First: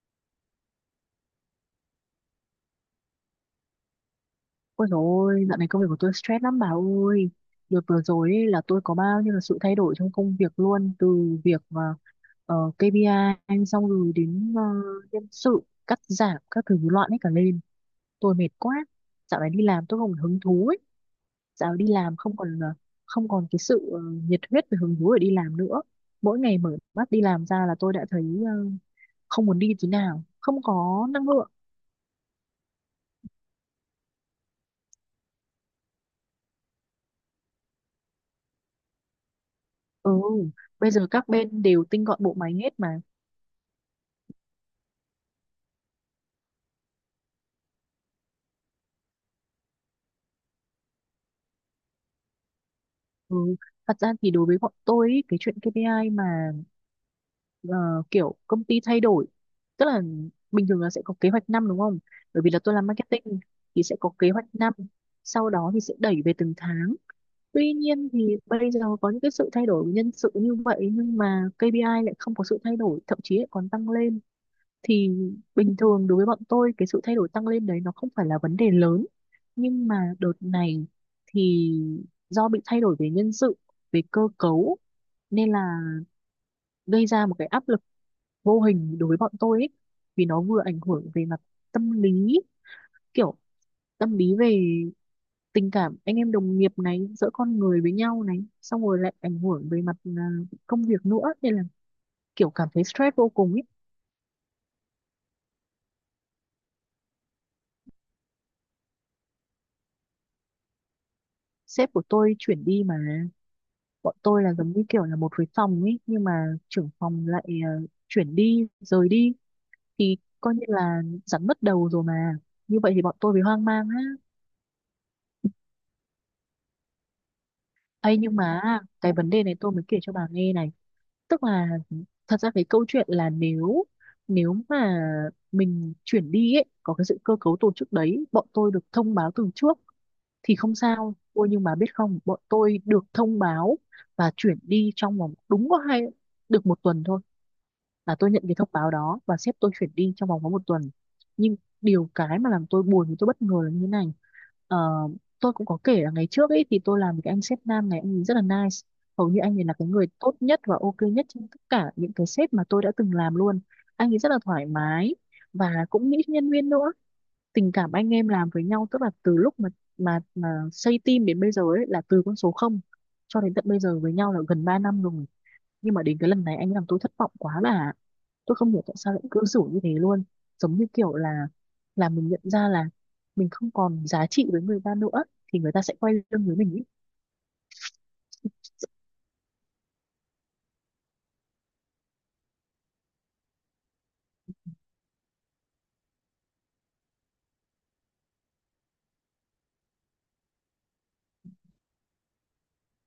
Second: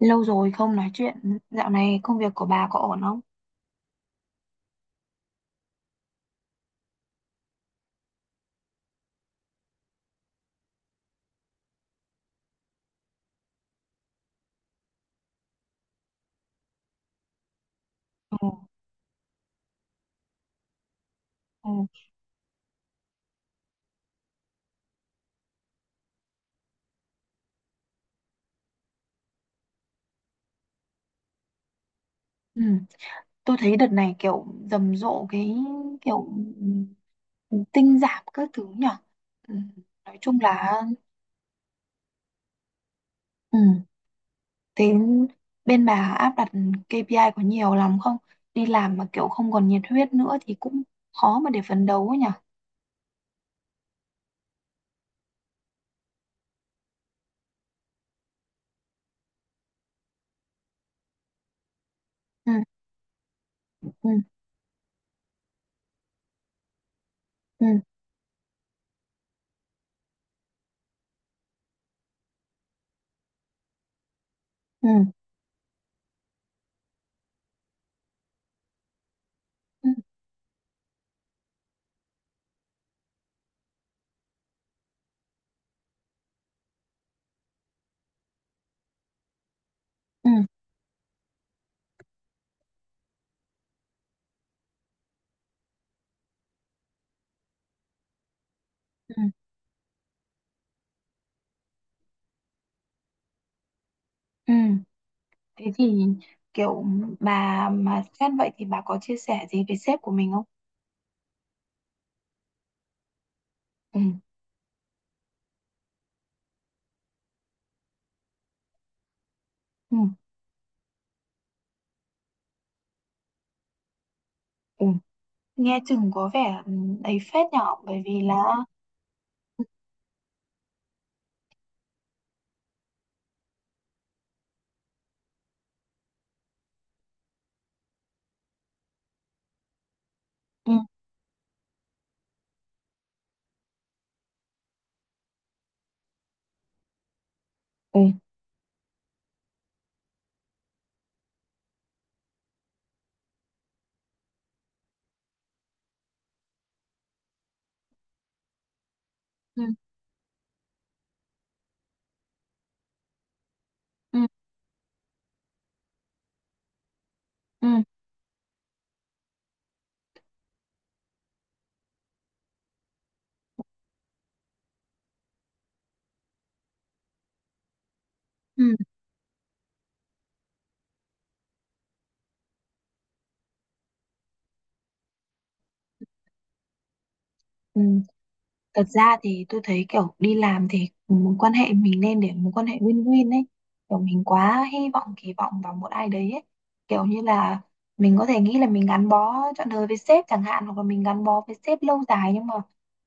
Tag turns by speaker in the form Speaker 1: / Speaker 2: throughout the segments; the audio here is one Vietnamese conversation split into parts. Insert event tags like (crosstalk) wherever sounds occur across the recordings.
Speaker 1: Lâu rồi không nói chuyện, dạo này công việc của bà có ổn không?
Speaker 2: Ôi dồi ôi, dạo này công việc của tôi stress lắm bà ơi. Đợt vừa rồi ấy, là tôi có bao nhiêu là sự thay đổi trong công việc luôn. Từ việc KPI xong rồi đến nhân sự, cắt giảm, các thứ loạn hết cả lên. Tôi
Speaker 1: Ừ,
Speaker 2: mệt quá. Dạo này đi làm tôi không còn hứng thú ấy. Dạo
Speaker 1: ừ.
Speaker 2: này đi làm không còn cái sự nhiệt huyết và hứng thú để đi làm nữa. Mỗi ngày mở mắt đi làm ra là tôi đã thấy không muốn đi tí nào. Không có năng lượng.
Speaker 1: Ừ, tôi thấy đợt này kiểu rầm rộ cái kiểu ừ, tinh giảm các thứ nhở. Ừ,
Speaker 2: Ừ,
Speaker 1: nói chung là,
Speaker 2: bây giờ các bên đều tinh gọn bộ máy hết mà.
Speaker 1: ừ, thế bên bà áp đặt KPI có nhiều lắm không? Đi làm mà kiểu không còn nhiệt huyết nữa thì cũng khó mà để phấn đấu ấy nhở.
Speaker 2: Ừ. Thật ra thì đối với bọn tôi ý, cái chuyện KPI mà ờ, kiểu công ty thay đổi, tức là bình thường là sẽ có kế hoạch năm đúng không? Bởi vì
Speaker 1: Ừ,
Speaker 2: là tôi làm marketing thì sẽ có
Speaker 1: ừ,
Speaker 2: kế hoạch năm, sau đó thì sẽ đẩy về từng tháng.
Speaker 1: ừ,
Speaker 2: Tuy nhiên thì bây giờ có những cái sự thay đổi nhân sự như vậy nhưng mà KPI lại không có sự thay đổi, thậm chí lại còn tăng lên.
Speaker 1: ừ,
Speaker 2: Thì bình thường đối với bọn tôi cái sự thay đổi tăng lên đấy nó không phải là vấn đề lớn,
Speaker 1: ừ,
Speaker 2: nhưng mà đợt này thì do bị thay đổi về nhân sự, về cơ cấu, nên là gây ra một cái áp lực vô hình đối với bọn tôi ấy, vì
Speaker 1: ừ,
Speaker 2: nó vừa ảnh hưởng về mặt tâm lý, kiểu tâm lý về tình cảm anh em đồng nghiệp này, giữa con người với nhau này, xong rồi lại
Speaker 1: ừ.
Speaker 2: ảnh hưởng về mặt công việc nữa, nên là kiểu cảm thấy stress vô cùng ấy.
Speaker 1: Ừ. Thế thì kiểu bà mà xét vậy thì bà có chia sẻ gì với sếp của mình không?
Speaker 2: Sếp của tôi chuyển đi mà.
Speaker 1: Ừ.
Speaker 2: Bọn tôi là giống như kiểu là một cái phòng ấy nhưng mà trưởng phòng lại chuyển đi, rời đi,
Speaker 1: Ừ,
Speaker 2: thì coi như là rắn mất đầu rồi mà. Như vậy thì bọn tôi bị hoang mang á.
Speaker 1: ừ, nghe chừng có vẻ, ấy phết nhở, bởi
Speaker 2: Ấy
Speaker 1: vì là
Speaker 2: nhưng mà cái vấn đề này tôi mới kể cho bà nghe này, tức là thật ra cái câu chuyện là nếu nếu mà mình chuyển đi ấy, có cái sự cơ cấu tổ chức đấy bọn tôi được thông báo từ trước thì
Speaker 1: ừ,
Speaker 2: không sao ôi, nhưng mà biết không, bọn tôi được thông báo và chuyển đi trong vòng đúng có được một tuần thôi,
Speaker 1: ừ,
Speaker 2: là tôi nhận cái thông báo đó và sếp tôi chuyển đi trong vòng có một tuần. Nhưng điều cái mà làm tôi buồn thì tôi bất ngờ là như thế này. Ờ, tôi cũng có kể là ngày trước ấy thì tôi làm với cái anh sếp nam này, anh ấy rất là nice, hầu như anh
Speaker 1: ừ,
Speaker 2: ấy là cái người tốt nhất và ok nhất trong tất cả những cái sếp mà tôi đã từng làm luôn. Anh
Speaker 1: ừ,
Speaker 2: ấy rất là thoải mái và cũng nghĩ cho nhân viên nữa.
Speaker 1: ừ,
Speaker 2: Tình cảm anh em làm với nhau, tức là từ lúc mà xây team đến bây giờ ấy, là từ con số không cho đến tận bây giờ, với nhau là gần 3 năm rồi. Nhưng mà đến cái lần này anh làm tôi thất vọng quá, là tôi không
Speaker 1: ừ.
Speaker 2: hiểu tại sao lại cư xử như thế luôn. Giống như kiểu là mình nhận ra là mình không còn giá trị với người ta nữa thì người ta sẽ quay lưng với mình ý.
Speaker 1: Ừ. Thật ra thì tôi thấy kiểu đi làm thì mối quan hệ mình nên để mối quan hệ win-win ấy, kiểu mình quá hy vọng kỳ vọng vào một ai đấy ấy. Kiểu như là mình có thể nghĩ là mình gắn bó trọn đời với sếp chẳng hạn, hoặc là mình gắn bó với sếp lâu dài, nhưng mà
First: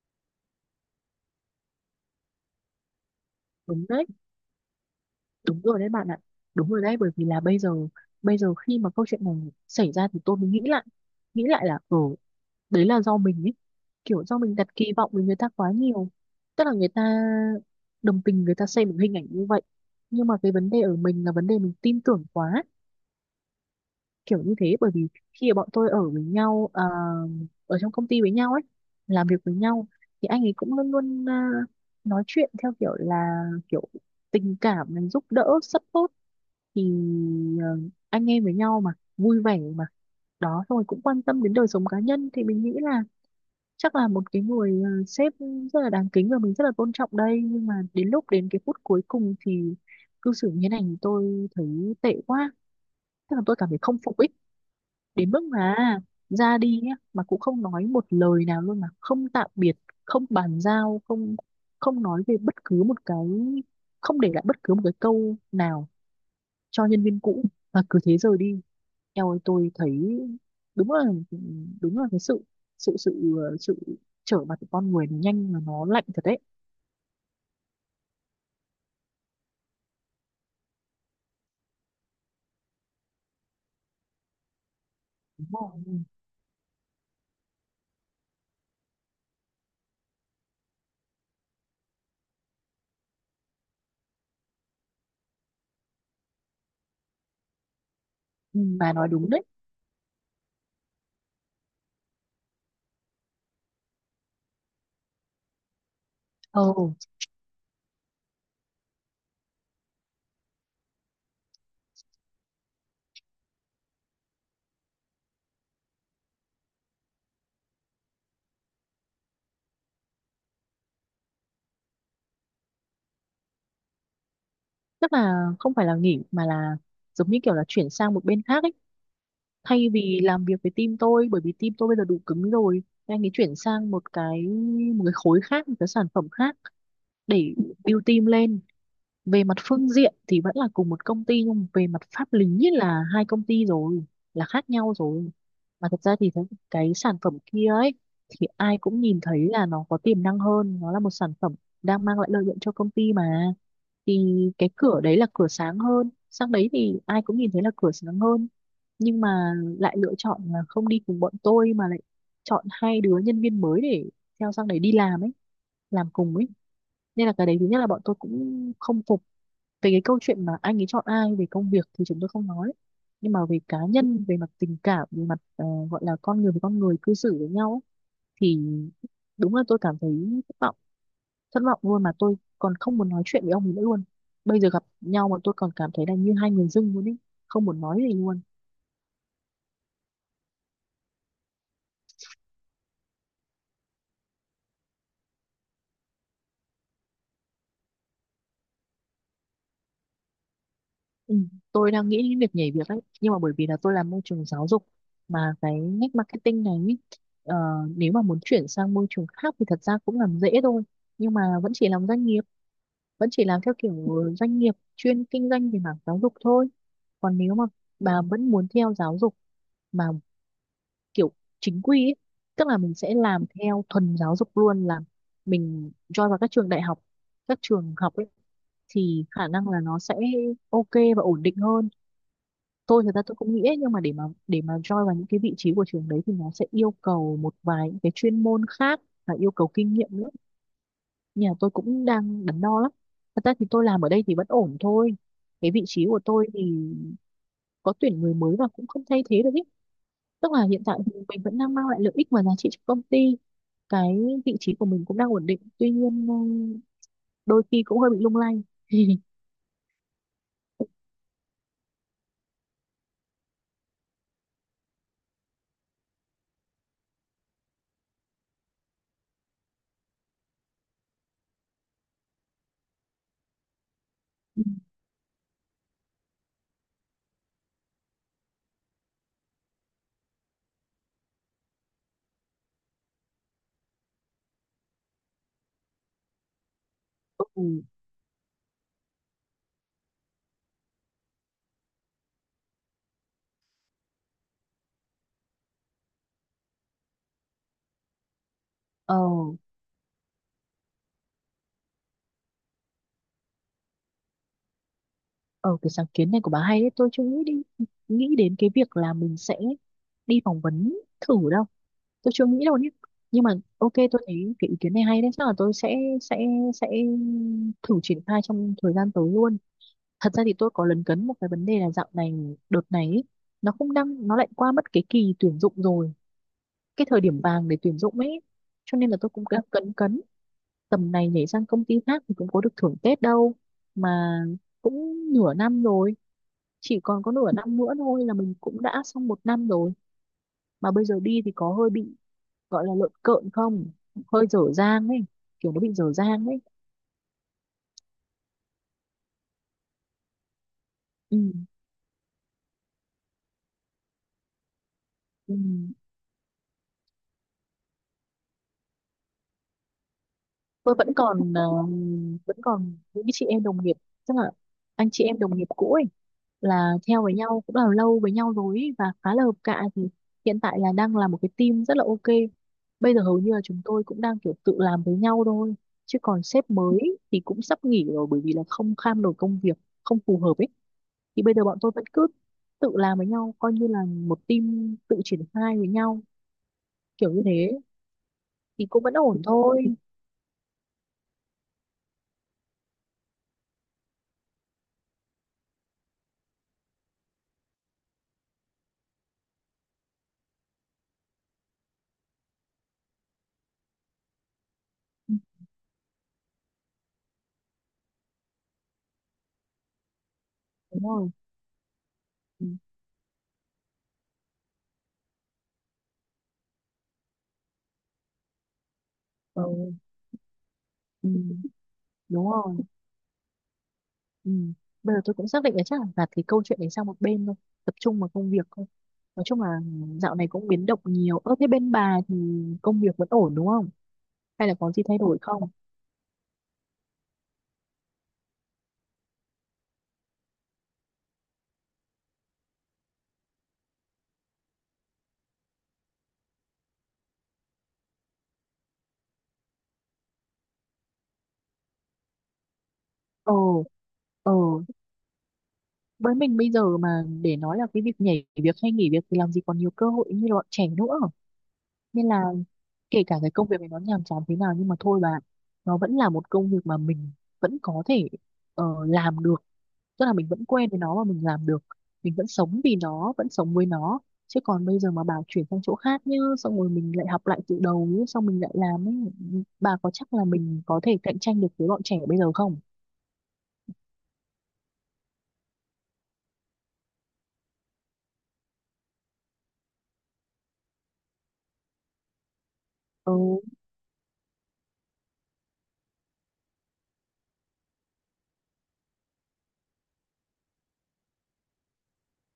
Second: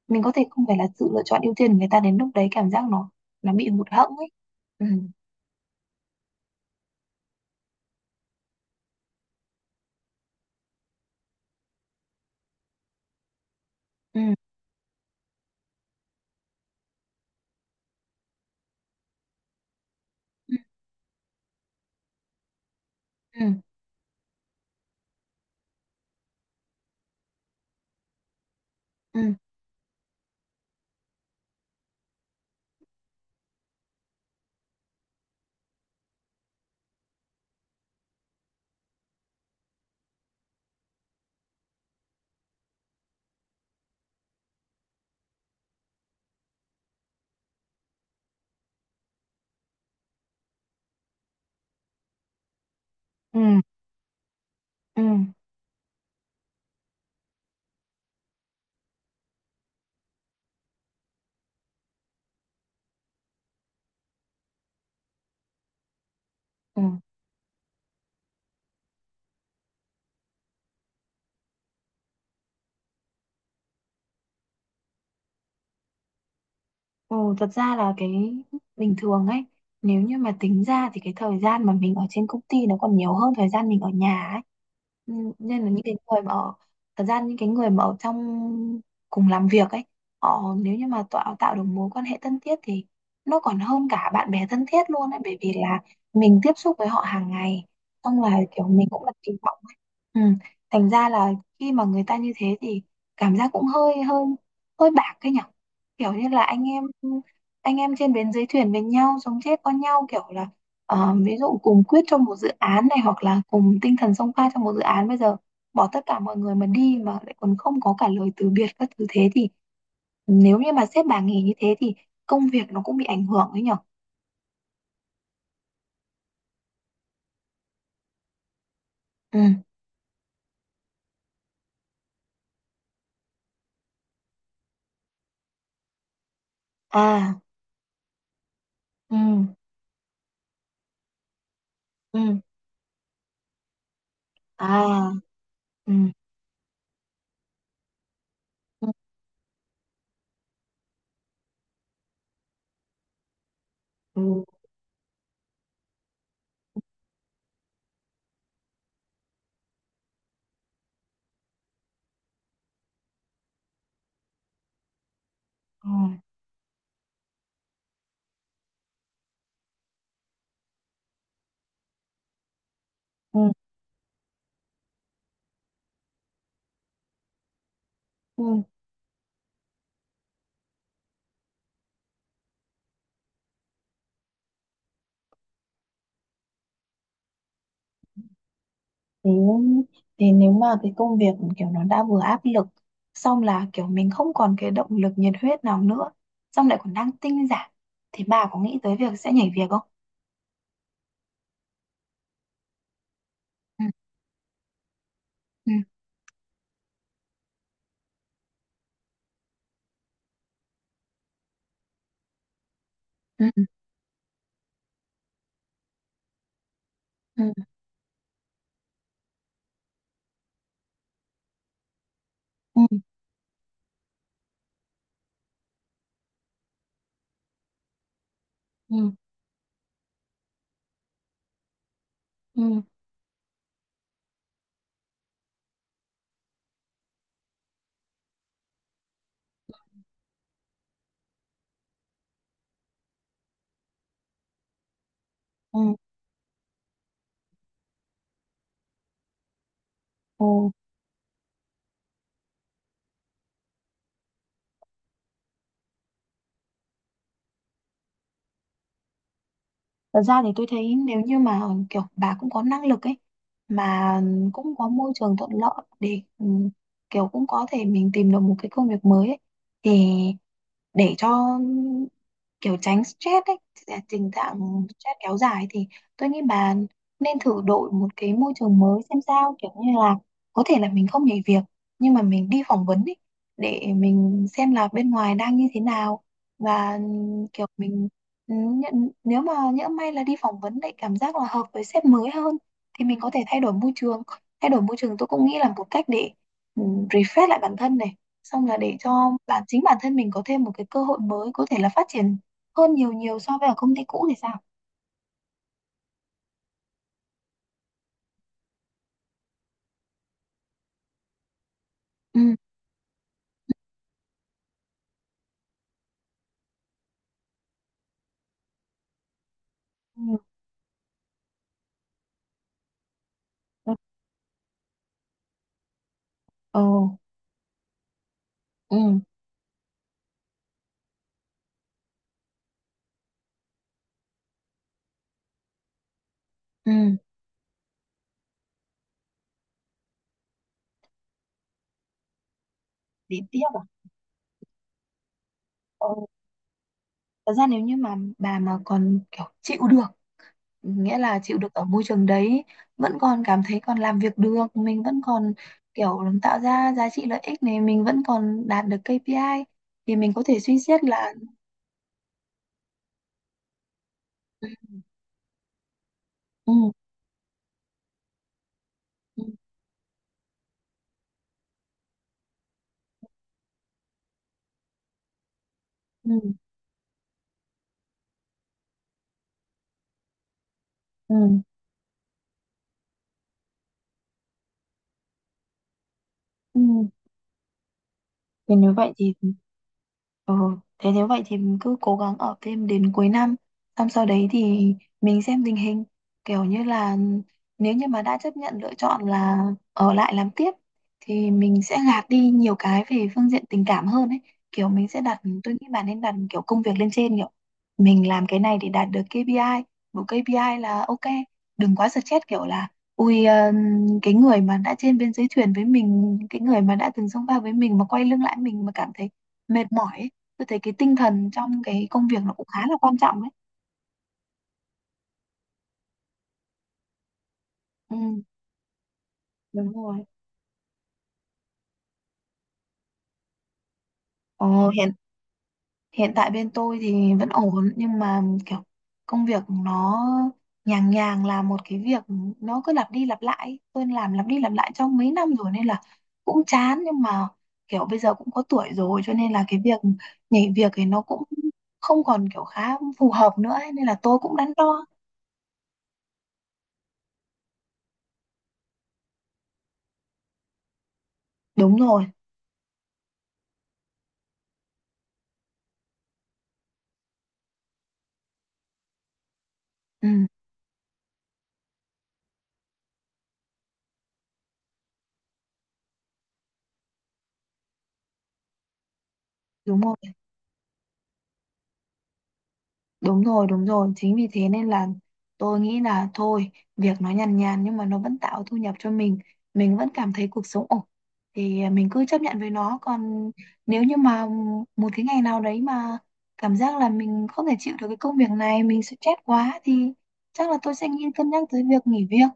Speaker 1: mình có thể không phải là sự lựa chọn ưu tiên của người ta, đến lúc đấy cảm giác nó bị
Speaker 2: Đúng
Speaker 1: hụt
Speaker 2: đấy.
Speaker 1: hẫng ấy. Ừ,
Speaker 2: Đúng rồi đấy bạn ạ. Đúng rồi đấy, bởi vì là bây giờ khi mà câu chuyện này xảy ra thì tôi mới nghĩ lại là đấy là do mình ý,
Speaker 1: ừ,
Speaker 2: kiểu do mình đặt kỳ vọng với người ta quá nhiều. Tức là người ta đồng tình, người ta xem một hình ảnh như vậy, nhưng mà cái
Speaker 1: ừ,
Speaker 2: vấn đề ở mình là vấn đề mình tin tưởng quá,
Speaker 1: ừ,
Speaker 2: kiểu như thế. Bởi vì khi mà bọn tôi ở với nhau ở trong công ty với nhau ấy,
Speaker 1: ừ,
Speaker 2: làm việc với nhau, thì anh ấy cũng luôn luôn nói chuyện theo kiểu là, kiểu tình cảm, mình giúp đỡ support thì ờ, anh em với nhau mà, vui vẻ mà, đó xong rồi cũng quan tâm đến đời sống cá nhân, thì mình nghĩ là chắc là một cái người sếp rất là đáng kính và mình rất là tôn trọng đây. Nhưng mà đến lúc, đến cái phút cuối cùng thì cư xử như thế này thì tôi thấy tệ quá, tức là tôi
Speaker 1: ừ.
Speaker 2: cảm thấy không phục ý.
Speaker 1: Ừ.
Speaker 2: Đến mức mà ra đi nhá mà cũng không nói một lời nào luôn, mà không tạm biệt, không bàn giao, không không nói về bất cứ một cái, không để lại bất cứ một cái câu nào
Speaker 1: Ừ.
Speaker 2: cho nhân viên cũ, mà cứ thế rời đi. Eo ơi tôi thấy đúng là, đúng là cái sự sự sự ờ, sự trở mặt của con người nó nhanh mà nó lạnh thật đấy.
Speaker 1: Ồ, thật ra là cái bình thường ấy, nếu như mà tính ra thì cái thời gian mà mình ở trên công ty nó còn nhiều hơn thời gian mình ở nhà ấy. Ừ,
Speaker 2: Đúng
Speaker 1: nên là những cái
Speaker 2: rồi.
Speaker 1: người mà ở, thật ra những cái người mà ở trong cùng làm việc ấy, họ nếu như mà tạo tạo được mối quan hệ thân thiết thì nó còn hơn cả bạn bè thân thiết luôn ấy, bởi vì là mình tiếp xúc với họ hàng ngày, xong là
Speaker 2: Ừ,
Speaker 1: kiểu mình
Speaker 2: bà
Speaker 1: cũng
Speaker 2: nói
Speaker 1: đặt
Speaker 2: đúng
Speaker 1: kỳ
Speaker 2: đấy.
Speaker 1: vọng ấy. Ừ. Thành ra là khi mà người ta như thế thì cảm giác cũng hơi hơi hơi bạc cái nhở, kiểu như là
Speaker 2: Ờ
Speaker 1: anh em trên bến dưới thuyền với nhau, sống chết con nhau kiểu là, ờ, ví dụ cùng quyết cho một dự án này, hoặc là cùng tinh thần xông pha cho một dự án, bây giờ bỏ tất cả mọi người mà đi mà lại còn không có cả lời từ biệt các thứ, thế thì nếu như mà sếp bà nghỉ như thế thì công việc nó cũng bị ảnh hưởng đấy nhở.
Speaker 2: tức là không phải là nghỉ mà là giống như kiểu là chuyển sang một bên khác ấy,
Speaker 1: Ừ,
Speaker 2: thay vì làm việc với team tôi, bởi vì team tôi bây giờ đủ cứng rồi, anh ấy chuyển sang một cái khối khác, một cái sản phẩm khác
Speaker 1: à,
Speaker 2: để build team lên.
Speaker 1: ừ,
Speaker 2: Về mặt phương diện thì vẫn là cùng một công ty nhưng về mặt pháp
Speaker 1: ừ,
Speaker 2: lý là hai công ty rồi, là khác nhau
Speaker 1: à,
Speaker 2: rồi. Mà
Speaker 1: ừ,
Speaker 2: thật ra thì cái sản phẩm kia ấy, thì ai
Speaker 1: ừ,
Speaker 2: cũng nhìn thấy là nó có tiềm năng hơn, nó là một sản phẩm đang mang lại lợi nhuận cho công ty mà, thì
Speaker 1: ừ,
Speaker 2: cái cửa đấy là cửa sáng hơn, sang đấy thì ai cũng nhìn thấy là cửa sáng hơn, nhưng mà lại lựa chọn là không đi cùng bọn tôi mà lại chọn hai đứa nhân viên mới để theo sang đấy đi làm ấy, làm cùng ấy. Nên là cái đấy thứ nhất là bọn tôi cũng không phục, về cái câu chuyện mà anh ấy chọn ai về công việc thì chúng tôi không nói, nhưng
Speaker 1: ừ,
Speaker 2: mà về cá nhân, về mặt tình cảm, về mặt gọi là con người với con người cư xử với nhau ấy, thì
Speaker 1: ừ.
Speaker 2: đúng là tôi cảm thấy thất vọng. Thất vọng luôn mà tôi còn không muốn nói chuyện với ông ấy nữa luôn. Bây giờ gặp nhau mà tôi còn cảm thấy là như hai người dưng luôn ý, không muốn nói gì luôn.
Speaker 1: Thế, thế nếu mà cái công việc kiểu nó đã vừa áp lực, xong là kiểu mình không còn cái động lực nhiệt huyết nào nữa, xong lại còn đang tinh giản, thì bà có nghĩ tới việc sẽ nhảy việc không?
Speaker 2: Ừ, tôi đang nghĩ đến việc nhảy việc đấy, nhưng mà bởi vì là tôi làm môi trường giáo dục mà
Speaker 1: Ừ,
Speaker 2: cái ngách marketing này ý, ờ, nếu mà muốn chuyển sang môi trường khác thì thật ra cũng làm dễ thôi, nhưng mà vẫn chỉ làm doanh nghiệp, vẫn chỉ
Speaker 1: ừ,
Speaker 2: làm
Speaker 1: ừ,
Speaker 2: theo kiểu doanh nghiệp chuyên kinh doanh về mảng giáo dục thôi. Còn
Speaker 1: ừ.
Speaker 2: nếu mà bà vẫn muốn theo giáo dục mà kiểu chính quy ý, tức là
Speaker 1: Ừ,
Speaker 2: mình sẽ làm theo thuần giáo dục luôn, là mình join vào các trường đại học, các trường học ấy,
Speaker 1: ừ,
Speaker 2: thì khả năng là nó sẽ ok và ổn định hơn.
Speaker 1: ừ,
Speaker 2: Tôi thực ra tôi cũng nghĩ ấy, nhưng mà để mà join vào những cái vị trí của trường đấy thì nó sẽ yêu cầu một vài những cái chuyên môn khác và yêu cầu kinh nghiệm nữa. Nhà tôi cũng đang đắn đo lắm. Thật ra thì tôi làm ở đây thì vẫn ổn thôi, cái
Speaker 1: ừ.
Speaker 2: vị trí của tôi thì có tuyển người mới và cũng không thay thế được ý.
Speaker 1: Ừ.
Speaker 2: Tức là hiện tại thì mình vẫn đang mang lại lợi ích và giá trị cho công ty, cái vị trí của mình cũng đang ổn định, tuy nhiên đôi khi cũng hơi bị lung lay. (laughs)
Speaker 1: Thật ra thì tôi thấy nếu như mà kiểu bà cũng có năng lực ấy, mà cũng có môi trường thuận lợi để, kiểu cũng có thể mình tìm được một cái công việc mới ấy, thì để cho kiểu tránh stress ấy, tình trạng stress kéo dài thì tôi nghĩ bà nên thử đổi một cái môi trường mới xem sao, kiểu như là có thể là mình không nhảy việc, nhưng mà mình đi phỏng vấn ấy, để mình xem là bên ngoài đang như thế nào, và kiểu
Speaker 2: Ừ.
Speaker 1: mình, nhận nếu mà nhỡ may là đi phỏng vấn lại cảm giác là hợp với sếp mới hơn thì mình có thể thay đổi môi trường. Thay đổi môi trường tôi cũng nghĩ là một cách để, ừ, refresh lại bản thân này, xong là để
Speaker 2: Ờ.
Speaker 1: cho chính bản thân mình có thêm một cái cơ hội mới, có thể là phát triển hơn nhiều nhiều so với ở công ty cũ thì sao.
Speaker 2: Ờ, cái sáng kiến này của bà hay đấy, tôi chưa nghĩ đến cái việc là mình sẽ đi phỏng vấn thử đâu. Tôi
Speaker 1: Ừ,
Speaker 2: chưa nghĩ đâu nhé. Nhưng mà ok, tôi thấy cái ý kiến này hay đấy, chắc là tôi sẽ thử triển khai trong thời gian tới luôn. Thật
Speaker 1: ừ,
Speaker 2: ra thì tôi có lấn cấn một cái vấn đề là dạo này đợt này ấy, nó không
Speaker 1: ừ,
Speaker 2: đang nó lại qua mất cái kỳ tuyển dụng rồi,
Speaker 1: ừ,
Speaker 2: cái thời điểm vàng để tuyển dụng ấy. Cho
Speaker 1: ừ,
Speaker 2: nên là tôi cũng đang cấn cấn, tầm này nhảy sang công ty khác thì cũng có được thưởng Tết đâu, mà cũng nửa năm rồi, chỉ
Speaker 1: ừ.
Speaker 2: còn có nửa năm nữa thôi là mình cũng đã xong một năm rồi. Mà bây giờ đi thì có hơi bị gọi là lợn
Speaker 1: Lý
Speaker 2: cợn
Speaker 1: tiếc à.
Speaker 2: không, hơi dở dang ấy, kiểu nó bị
Speaker 1: Ừ.
Speaker 2: dở dang ấy.
Speaker 1: Thật ra nếu như mà bà mà còn kiểu chịu được, nghĩa
Speaker 2: Ừ.
Speaker 1: là chịu được ở môi trường đấy, vẫn còn cảm thấy còn làm việc được, mình vẫn còn
Speaker 2: Ừ.
Speaker 1: kiểu tạo ra giá trị lợi ích này, mình vẫn còn đạt được KPI, thì mình có thể suy
Speaker 2: Tôi
Speaker 1: xét
Speaker 2: vẫn
Speaker 1: là,
Speaker 2: còn vẫn còn những cái chị em đồng nghiệp, tức là
Speaker 1: ừ,
Speaker 2: anh chị em đồng nghiệp cũ ấy,
Speaker 1: ừ,
Speaker 2: là theo với nhau cũng là lâu với nhau rồi ấy, và khá
Speaker 1: ừ,
Speaker 2: là hợp cạ. Thì hiện tại là đang là một cái team rất là ok, bây giờ hầu như là chúng tôi cũng đang kiểu tự làm với nhau thôi, chứ
Speaker 1: ừ,
Speaker 2: còn sếp mới thì cũng sắp nghỉ rồi bởi vì là không kham nổi công việc, không phù hợp ấy.
Speaker 1: ừ.
Speaker 2: Thì bây giờ bọn tôi vẫn cứ tự làm với nhau, coi như là một team tự triển khai với nhau,
Speaker 1: Ừ.
Speaker 2: kiểu như thế
Speaker 1: Thì
Speaker 2: thì
Speaker 1: nếu
Speaker 2: cũng
Speaker 1: vậy
Speaker 2: vẫn
Speaker 1: thì,
Speaker 2: ổn thôi.
Speaker 1: ừ, thế nếu vậy thì mình cứ cố gắng ở phim đến cuối năm, xong sau đấy thì mình xem tình hình, kiểu như là nếu như mà đã chấp nhận lựa chọn là ở lại làm tiếp, thì mình sẽ gạt đi nhiều cái về phương diện tình cảm hơn ấy, kiểu mình sẽ đặt,
Speaker 2: (laughs)
Speaker 1: tôi nghĩ bạn nên đặt kiểu công việc lên trên, kiểu mình làm cái này để đạt được KPI
Speaker 2: Ừ,
Speaker 1: là
Speaker 2: đúng
Speaker 1: ok,
Speaker 2: rồi.
Speaker 1: đừng quá stress kiểu
Speaker 2: Ừ.
Speaker 1: là, ui, cái người mà đã trên bên dưới thuyền với mình, cái người mà đã từng xông pha với mình mà quay lưng lại mình mà cảm thấy
Speaker 2: Ờ.
Speaker 1: mệt mỏi ấy, tôi thấy cái tinh
Speaker 2: Ừ.
Speaker 1: thần trong cái công việc
Speaker 2: Đúng
Speaker 1: nó cũng
Speaker 2: rồi.
Speaker 1: khá là quan trọng đấy.
Speaker 2: Ừ. Bây giờ tôi cũng xác định là chắc là gạt cái câu chuyện đấy sang một bên thôi, tập
Speaker 1: Ừ,
Speaker 2: trung vào công việc thôi. Nói chung là
Speaker 1: Đúng rồi.
Speaker 2: dạo này cũng biến động nhiều, ơ thế bên bà thì công việc vẫn ổn đúng không, hay là
Speaker 1: Ồ,
Speaker 2: có gì
Speaker 1: hiện
Speaker 2: thay đổi không?
Speaker 1: hiện tại bên tôi thì vẫn ổn, nhưng mà kiểu công việc nó nhàng nhàng là một cái việc, nó cứ lặp đi lặp lại, tôi làm lặp đi lặp lại trong mấy năm rồi nên là cũng chán, nhưng mà kiểu bây giờ cũng có tuổi rồi, cho nên là cái việc nhảy việc thì nó cũng không còn kiểu khá phù
Speaker 2: Ờ.
Speaker 1: hợp nữa ấy, nên là tôi
Speaker 2: Ờ.
Speaker 1: cũng đắn đo.
Speaker 2: Với mình bây giờ mà để nói là cái việc nhảy việc hay nghỉ việc thì làm gì còn nhiều cơ hội như bọn trẻ nữa.
Speaker 1: Đúng rồi,
Speaker 2: Nên là kể cả cái công việc này nó nhàm chán thế nào nhưng mà thôi bà, nó vẫn là một công việc mà mình vẫn có thể làm được, tức
Speaker 1: ừ,
Speaker 2: là mình vẫn quen với nó và mình làm được, mình vẫn sống vì nó, vẫn sống với nó. Chứ còn bây giờ mà bảo chuyển sang chỗ khác nhá, xong rồi mình lại học lại từ đầu nhá, xong mình lại làm ấy, bà
Speaker 1: đúng
Speaker 2: có
Speaker 1: rồi.
Speaker 2: chắc là mình có thể cạnh tranh được với bọn trẻ bây giờ không?
Speaker 1: Đúng rồi, đúng rồi. Chính vì thế nên là tôi nghĩ là thôi, việc nó nhàn nhàn nhưng mà nó vẫn tạo thu nhập cho mình. Mình vẫn cảm thấy cuộc sống ổn. Thì à, mình cứ chấp nhận với nó.
Speaker 2: Ừ.
Speaker 1: Còn nếu như mà một cái ngày nào đấy mà cảm giác là mình không thể chịu được cái công việc này, mình sẽ chết quá, thì chắc là tôi sẽ nghĩ cân nhắc tới việc nghỉ việc.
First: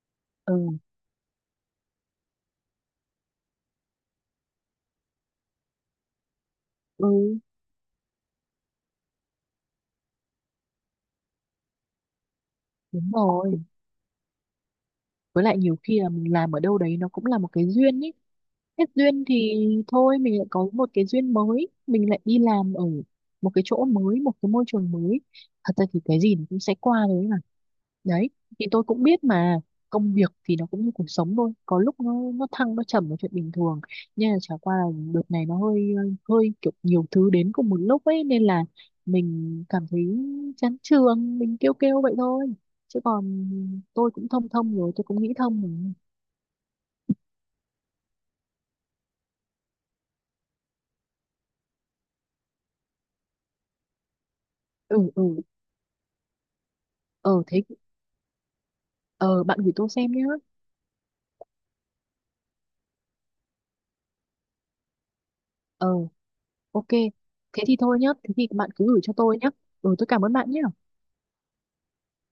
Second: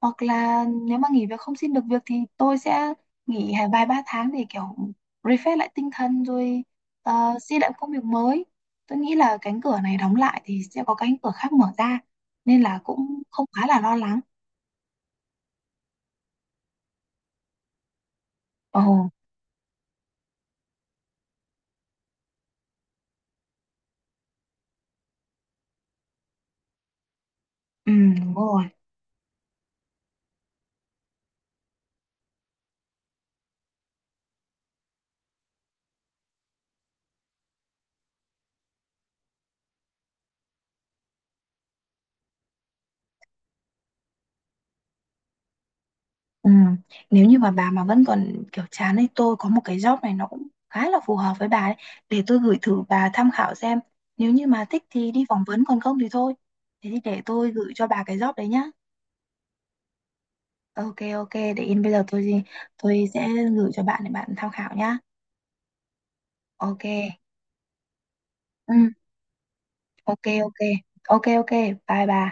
Speaker 1: Hoặc
Speaker 2: Ừ.
Speaker 1: là nếu mà nghỉ việc không xin được việc thì tôi sẽ nghỉ vài ba tháng để kiểu refresh lại tinh thần rồi,
Speaker 2: Ừ.
Speaker 1: xin lại công việc mới. Tôi nghĩ là cánh cửa này đóng lại thì sẽ có cánh cửa khác mở ra, nên là
Speaker 2: Đúng
Speaker 1: cũng không
Speaker 2: rồi.
Speaker 1: quá là lo lắng.
Speaker 2: Với lại nhiều khi là mình làm ở đâu đấy nó cũng là một cái duyên ấy,
Speaker 1: Ồ,
Speaker 2: hết duyên thì thôi mình lại có một cái duyên mới, mình lại đi làm ở một cái chỗ mới, một cái môi trường mới. Thật ra thì cái gì nó cũng sẽ qua thôi.
Speaker 1: ừ,
Speaker 2: Đấy,
Speaker 1: đúng rồi,
Speaker 2: thì tôi cũng biết mà, công việc thì nó cũng như cuộc sống thôi, có lúc nó thăng nó trầm là chuyện bình thường. Nhưng mà chả qua là đợt này nó hơi hơi kiểu nhiều thứ đến cùng một lúc ấy, nên là mình cảm thấy chán trường, mình kêu kêu vậy thôi. Chứ còn tôi cũng thông thông rồi, tôi cũng nghĩ thông rồi.
Speaker 1: ừ. Nếu như mà bà mà vẫn còn kiểu chán ấy, tôi có một cái job này nó cũng khá là phù hợp với bà ấy, để tôi gửi thử bà tham khảo xem, nếu như mà thích
Speaker 2: Ừ
Speaker 1: thì đi
Speaker 2: ừ,
Speaker 1: phỏng vấn, còn không thì thôi. Thế thì để
Speaker 2: ờ
Speaker 1: tôi
Speaker 2: thế
Speaker 1: gửi cho bà cái job đấy nhá.
Speaker 2: ờ bạn gửi tôi xem nhé.
Speaker 1: Ok, ok, để yên bây giờ tôi sẽ gửi cho bạn để bạn tham khảo nhá.
Speaker 2: Ờ
Speaker 1: Ok.
Speaker 2: ok. Thế thì thôi nhá, thế thì bạn
Speaker 1: Ừ.
Speaker 2: cứ gửi cho tôi nhá. Ừ tôi
Speaker 1: Ok,
Speaker 2: cảm ơn bạn
Speaker 1: ok,
Speaker 2: nhé.
Speaker 1: ok, ok. Bye bà.